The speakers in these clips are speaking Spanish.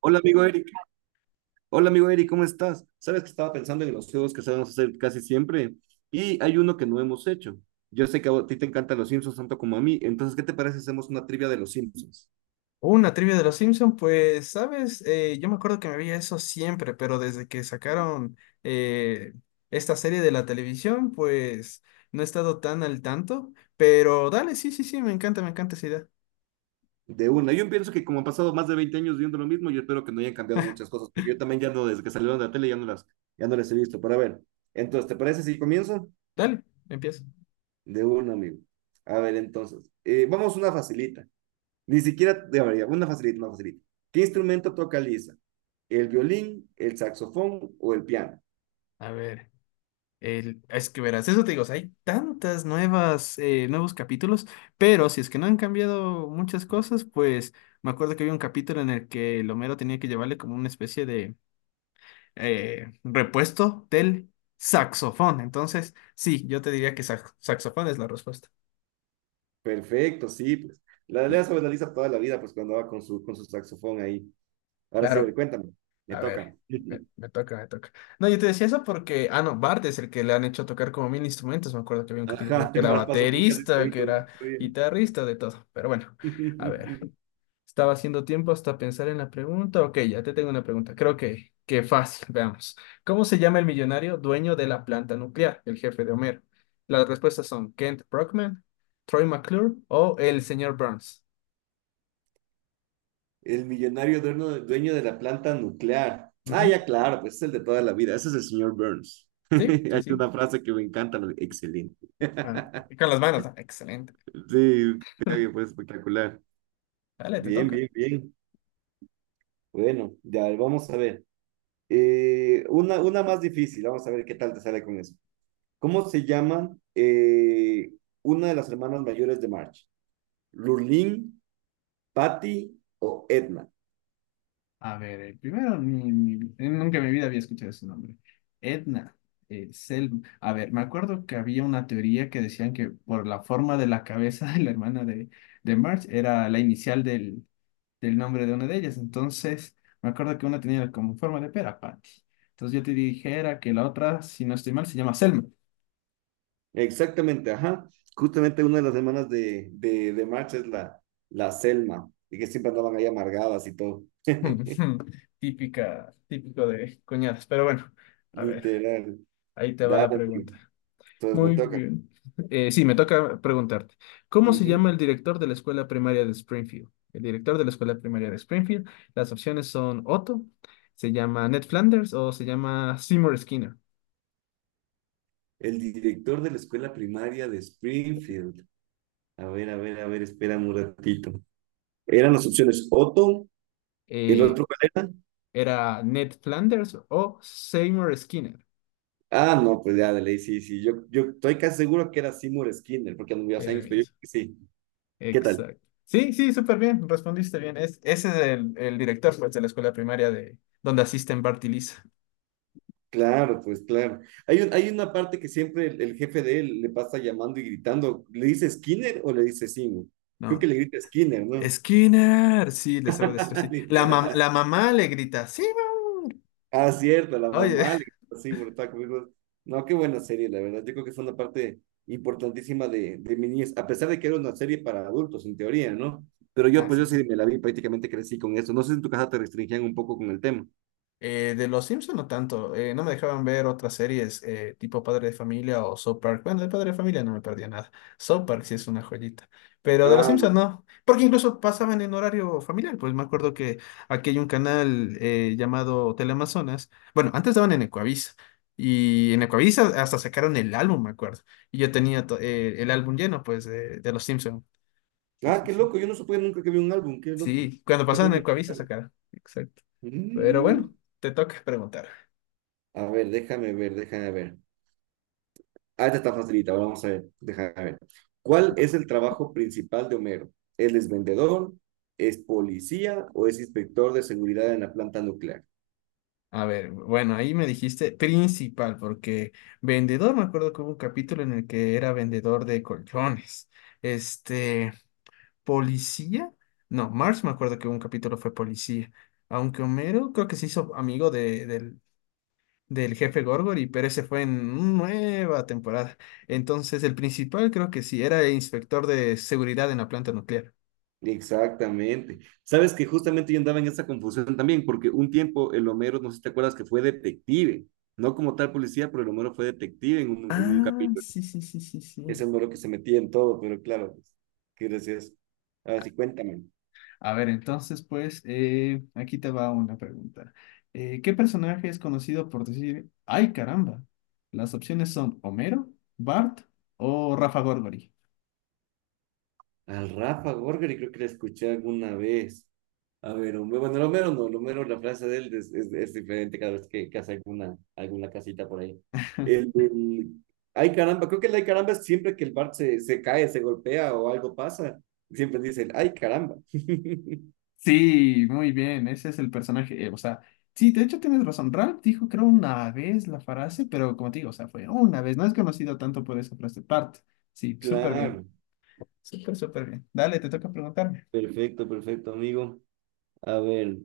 Hola amigo Eric, hola amigo Eric, ¿cómo estás? Sabes que estaba pensando en los juegos que sabemos hacer casi siempre y hay uno que no hemos hecho. Yo sé que a ti te encantan los Simpsons tanto como a mí, entonces ¿qué te parece si hacemos una trivia de los Simpsons? Una trivia de los Simpsons, pues, sabes, yo me acuerdo que me veía eso siempre, pero desde que sacaron eh, esta serie de la televisión, pues no he estado tan al tanto. Pero dale, sí, sí, sí, me encanta esa idea. De una. Yo pienso que como han pasado más de 20 años viendo lo mismo, yo espero que no hayan cambiado muchas cosas, porque yo también ya no, desde que salieron de la tele ya no las he visto. Pero a ver, entonces, ¿te parece si comienzo? Dale, empieza. De una, amigo. A ver, entonces, vamos una facilita. Ni siquiera, a ver, una facilita, una facilita. ¿Qué instrumento toca Lisa? ¿El violín, el saxofón o el piano? A ver, el, es que verás, eso te digo, o sea, hay tantas nuevas, nuevos capítulos, pero si es que no han cambiado muchas cosas, pues me acuerdo que había un capítulo en el que el Homero tenía que llevarle como una especie de repuesto del saxofón. Entonces, sí, yo te diría que saxofón es la respuesta. Perfecto, sí, pues. La Sí, lea sobre la Lisa toda la vida, pues cuando va con su, saxofón ahí. Ahora sí, a ver, claro. cuéntame. Me A toca. ver, me, me toca, me toca. No, yo te decía eso porque, no, Bart es el que le han hecho tocar como mil instrumentos. Me acuerdo que había un capítulo Ajá, que era pasó por casi baterista, que todo. era guitarrista, de todo. Pero bueno, a ver. Estaba haciendo tiempo hasta pensar en la pregunta. Ok, ya te tengo una pregunta. Creo que fácil, veamos. ¿Cómo se llama el millonario dueño de la planta nuclear, el jefe de Homero? Las respuestas son Kent Brockman, Troy McClure o el señor Burns. El millonario dueño, dueño de la planta nuclear. Ah, Ujú. ya claro, pues es el de toda la vida. Ese es el señor Burns. Sí, sí, Hay sí. una frase que me encanta, excelente. Ah, con las manos. Ah, excelente. Sí, qué bien, fue espectacular. Dale, te Bien, toca. bien, bien. Bueno, ya vamos a ver. Una más difícil, vamos a ver qué tal te sale con eso. ¿Cómo se llaman una de las hermanas mayores de March? ¿Lurleen, Patty o Edna? A ver, primero, nunca en mi vida había escuchado ese nombre. Edna. A ver, me acuerdo que había una teoría que decían que por la forma de la cabeza de la hermana de Marge era la inicial del nombre de una de ellas. Entonces, me acuerdo que una tenía como forma de pera, Patty. Entonces yo te dijera que la otra, si no estoy mal, se llama Selma. Exactamente, ajá. Justamente una de las hermanas de March es la Selma, y que siempre andaban ahí amargadas y todo. Típica, típico de cuñadas. Pero bueno, a ver, Literal. ahí te va Dale, la amigo, pregunta. entonces me Muy toca. bien. Sí, me toca preguntarte. ¿Cómo se Ujú. llama el director de la escuela primaria de Springfield? El director de la escuela primaria de Springfield. Las opciones son Otto, se llama Ned Flanders o se llama Seymour Skinner. El director de la escuela primaria de Springfield. A ver, a ver, a ver, espérame un ratito. ¿Eran las opciones Otto, el Eh, otro cuál era? ¿Era Ned Flanders o Seymour Skinner? Ah, no, pues ya, de ley, sí, sí. Yo estoy casi seguro que era Seymour Skinner, porque anduve hace El años, pero yo mismo. creo que sí. ¿Qué tal? Exacto. Sí, sí, súper bien. Respondiste bien. Ese es el director pues, de la escuela primaria de donde asisten Bart y Lisa. Claro, pues claro. Hay un, hay una parte que siempre el jefe de él le pasa llamando y gritando. ¿Le dice Skinner o le dice Seymour? Creo que No, le grita Skinner, ¿no? Skinner, sí, le sabe decir así. Literal. La mamá le grita, sí, mamá. Ah, cierto, la Oye, mamá, le gritó así brutal conmigo. No, qué buena serie, la verdad. Yo creo que fue una parte importantísima de mi niñez, a pesar de que era una serie para adultos, en teoría, ¿no? Pero yo, pues así. yo sí me la vi, prácticamente crecí con eso. No sé si en tu casa te restringían un poco con el tema. De Los Simpson no tanto, no me dejaban ver otras series tipo Padre de Familia o South Park. Bueno, de Padre de Familia no me perdía nada. South Park sí es una joyita, pero de Los Ah, Simpson lo- no, porque incluso pasaban en horario familiar. Pues me acuerdo que aquí hay un canal llamado Teleamazonas. Bueno, antes daban en Ecuavisa y en Ecuavisa hasta sacaron el álbum, me acuerdo. Y yo tenía el álbum lleno, pues, de Los Simpson. Sí, ah, sí, qué sí. loco, yo no supe nunca que vi un álbum, qué loco. Sí, cuando ¿Por pasaban qué en no? Ecuavisa sacaron. Exacto. Pero Mm. bueno, te toca preguntar. A ver, déjame ver, déjame ver. Ah, esta está facilita, ahora vamos a ver. Déjame ver. ¿Cuál es el trabajo principal de Homero? ¿Él es vendedor? ¿Es policía o es inspector de seguridad en la planta nuclear? A ver, bueno, ahí me dijiste principal, porque vendedor, me acuerdo que hubo un capítulo en el que era vendedor de colchones. Este, policía, no, Mars me acuerdo que un capítulo fue policía. Aunque Homero creo que se hizo amigo del jefe Gorgory, pero ese fue en nueva temporada. Entonces, el principal creo que sí, era el inspector de seguridad en la planta nuclear. Exactamente. Sabes que justamente yo andaba en esa confusión también, porque un tiempo el Homero, no sé si te acuerdas, que fue detective, no como tal policía, pero el Homero fue detective en un Ah, capítulo. sí, sí, sí, sí, sí. Es el Homero que se metía en todo, pero claro, pues, qué gracioso. A ver, sí, cuéntame. A ver, entonces, pues, aquí te va una pregunta. ¿Qué personaje es conocido por decir, ay caramba? Las opciones son Homero, Bart o Rafa Gorgori. Al Rafa Gorgari creo que la escuché alguna vez. A ver, bueno, el Homero no, el Homero, la frase de él es diferente cada vez que hace alguna casita por ahí. El, del ay caramba, creo que el ay caramba es siempre que el Bart se cae, se golpea o algo pasa, siempre dice el ay caramba. Sí, muy bien, ese es el personaje. O sea, sí, de hecho tienes razón. Ralph dijo, creo, una vez la frase, pero como te digo, o sea, fue una vez. No es conocido tanto por esa frase. Bart, sí, súper bien. Claro, Súper, súper bien. Dale, te toca preguntarme. perfecto, perfecto, amigo. A ver,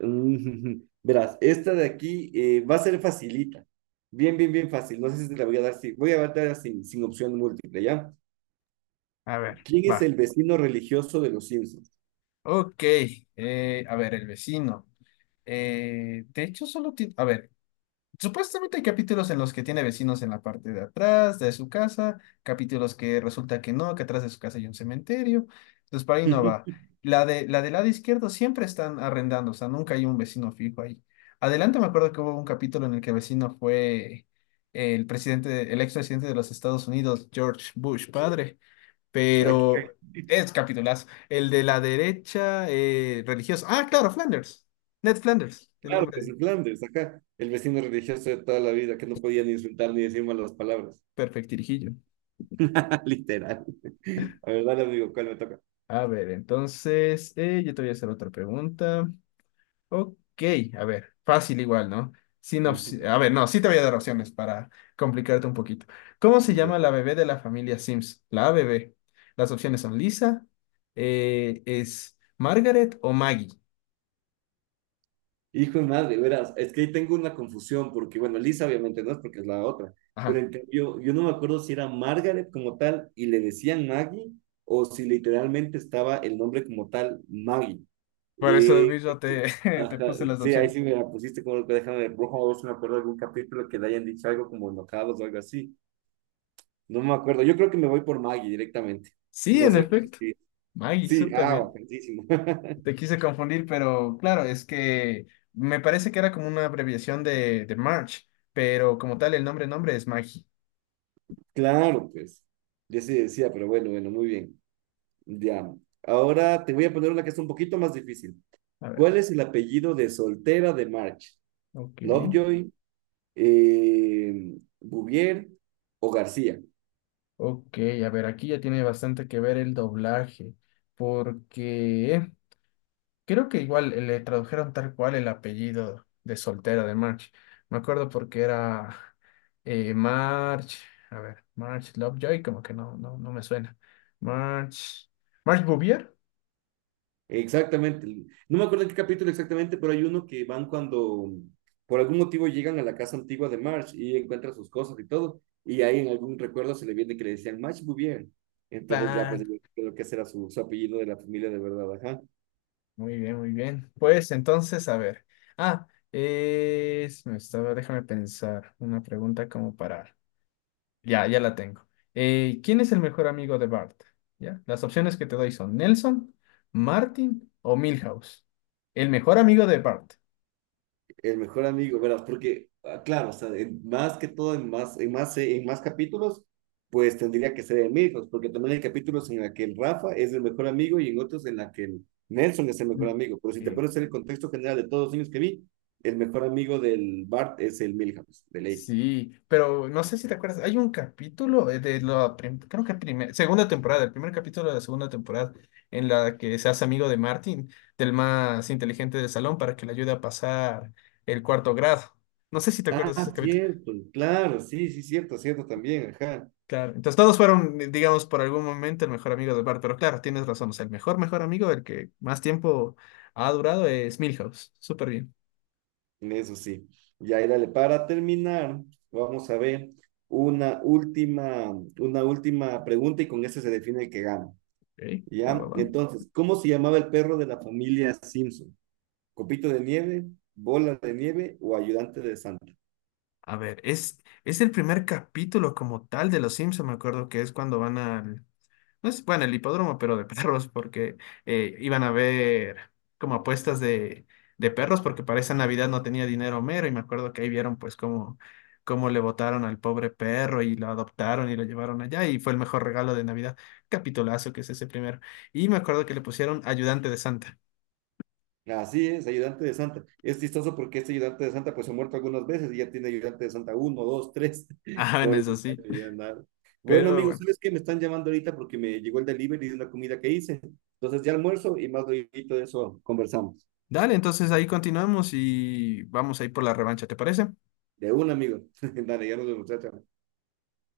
verás, esta de aquí va a ser facilita. Bien, bien, bien fácil. No sé si te la voy a dar, si voy a dar sin opción múltiple, ¿ya? A ver, ¿Quién es va. el vecino religioso de los Simpsons? Ok, a ver, el vecino. De hecho, solo tiene... A ver, supuestamente hay capítulos en los que tiene vecinos en la parte de atrás de su casa, capítulos que resulta que no, que atrás de su casa hay un cementerio. Entonces, para ahí no va. La del lado izquierdo siempre están arrendando, o sea, nunca hay un vecino fijo ahí. Adelante me acuerdo que hubo un capítulo en el que el vecino fue el presidente, el expresidente de los Estados Unidos, George Bush, padre. Aquí, Pero es capitulazo. El de la derecha religiosa. Ah, claro, Flanders. Ned Flanders, el claro, que nombre. es Flanders, acá. El vecino religioso de toda la vida que no podía ni insultar ni decir malas palabras. Perfectirijillo. Literal. La verdad, le digo, ¿cuál me toca? A ver, entonces, yo te voy a hacer otra pregunta. Ok, a ver, fácil igual, ¿no? Sin opci- A ver, no, sí te voy a dar opciones para complicarte un poquito. ¿Cómo se Ya. llama la bebé de la familia Sims? La bebé. Las opciones son Lisa, es Margaret o Maggie. Hijo de madre, verás, es que ahí tengo una confusión, porque bueno, Lisa obviamente no es porque es la otra, pero Ajá, en cambio, yo no me acuerdo si era Margaret como tal y le decían Maggie, o si literalmente estaba el nombre como tal Maggie. por eso Eh, mismo te Ajá, puse las sí, ahí sí opciones. me la pusiste como que déjame, rojo, si me acuerdo de algún capítulo que le hayan dicho algo como enojados o algo así. No me acuerdo. Yo creo que me voy por Maggie directamente. Sí, No en sé qué efecto. decir. Maggie, Sí, súper ah, bien. bacanísimo. Te quise confundir, pero claro, es que me parece que era como una abreviación de March, pero como tal el nombre, nombre es Maggie. Claro, pues. Yo sí decía, pero bueno, bueno, muy bien. Ya. Ahora te voy a poner una que es un poquito más difícil. A ver, ¿Cuál es el apellido de soltera de March? ok. ¿Lovejoy, Bouvier o García? Ok, a ver, aquí ya tiene bastante que ver el doblaje, porque creo que igual le tradujeron tal cual el apellido de soltera de March. Me acuerdo porque era eh, March, a ver, March Lovejoy, como que no, no, no me suena. March, March Bouvier. Exactamente. No me acuerdo en qué capítulo exactamente, pero hay uno que van cuando por algún motivo llegan a la casa antigua de Marge y encuentran sus cosas y todo. Y ahí en algún recuerdo se le viene que le decían Marge muy bien. Entonces ya pues Claro, creo que ese era su, apellido de la familia de verdad, ajá. muy bien, muy bien. Pues entonces, a ver. Ah, me estaba, déjame pensar una pregunta como para. Ya, ya la tengo. ¿Quién es el mejor amigo de Bart? ¿Ya? Las opciones que te doy son Nelson, Martin o Milhouse. El mejor amigo de Bart. El mejor amigo, ¿verdad? Porque, ah, claro, o sea, más que todo, en más capítulos, pues tendría que ser Milhouse, porque también hay capítulos en la que el Rafa es el mejor amigo y en otros en la que el Nelson es el mejor amigo. Pero si te Eh, pones en el contexto general de todos los niños que vi, el mejor amigo del Bart es el Milhouse, de ley. Sí, pero no sé si te acuerdas, hay un capítulo creo que primer segunda temporada, el primer capítulo de la segunda temporada, en la que se hace amigo de Martin, del más inteligente del salón, para que le ayude a pasar el cuarto grado. No sé si te acuerdas de ese Ah, capítulo. cierto, claro, sí, sí, cierto, cierto también, ajá. Claro, entonces todos fueron, digamos, por algún momento el mejor amigo de Bart, pero claro, tienes razón, o sea, el mejor, mejor amigo, el que más tiempo ha durado es Milhouse. Súper bien. Eso sí. Y ahí dale, para terminar, vamos a ver una última, una última pregunta y con esa se define el que gana. Ok, va, va, ¿Ya? va. Entonces, ¿cómo se llamaba el perro de la familia Simpson? ¿Copito de nieve, bola de nieve o ayudante de Santa? A ver, es el primer capítulo como tal de Los Simpson, me acuerdo que es cuando van al, no es, bueno, el hipódromo, pero de perros, porque iban a ver como apuestas de perros, porque para esa Navidad no tenía dinero Homero, y me acuerdo que ahí vieron pues cómo, cómo le votaron al pobre perro y lo adoptaron y lo llevaron allá, y fue el mejor regalo de Navidad. Capitulazo que es ese primero. Y me acuerdo que le pusieron ayudante de Santa. Así es, ayudante de Santa. Es chistoso porque este ayudante de Santa pues se ha muerto algunas veces y ya tiene ayudante de Santa uno, 2, 3. Ah, en Pobre eso sí, muchacho, ya nada. Bueno, pero amigos, bueno. ¿sabes qué? Me están llamando ahorita porque me llegó el delivery de una comida que hice. Entonces ya almuerzo y más luego de eso conversamos. Dale, entonces ahí continuamos y vamos a ir por la revancha, ¿te parece? De un amigo. Dale, ya nos vemos, chao, chao.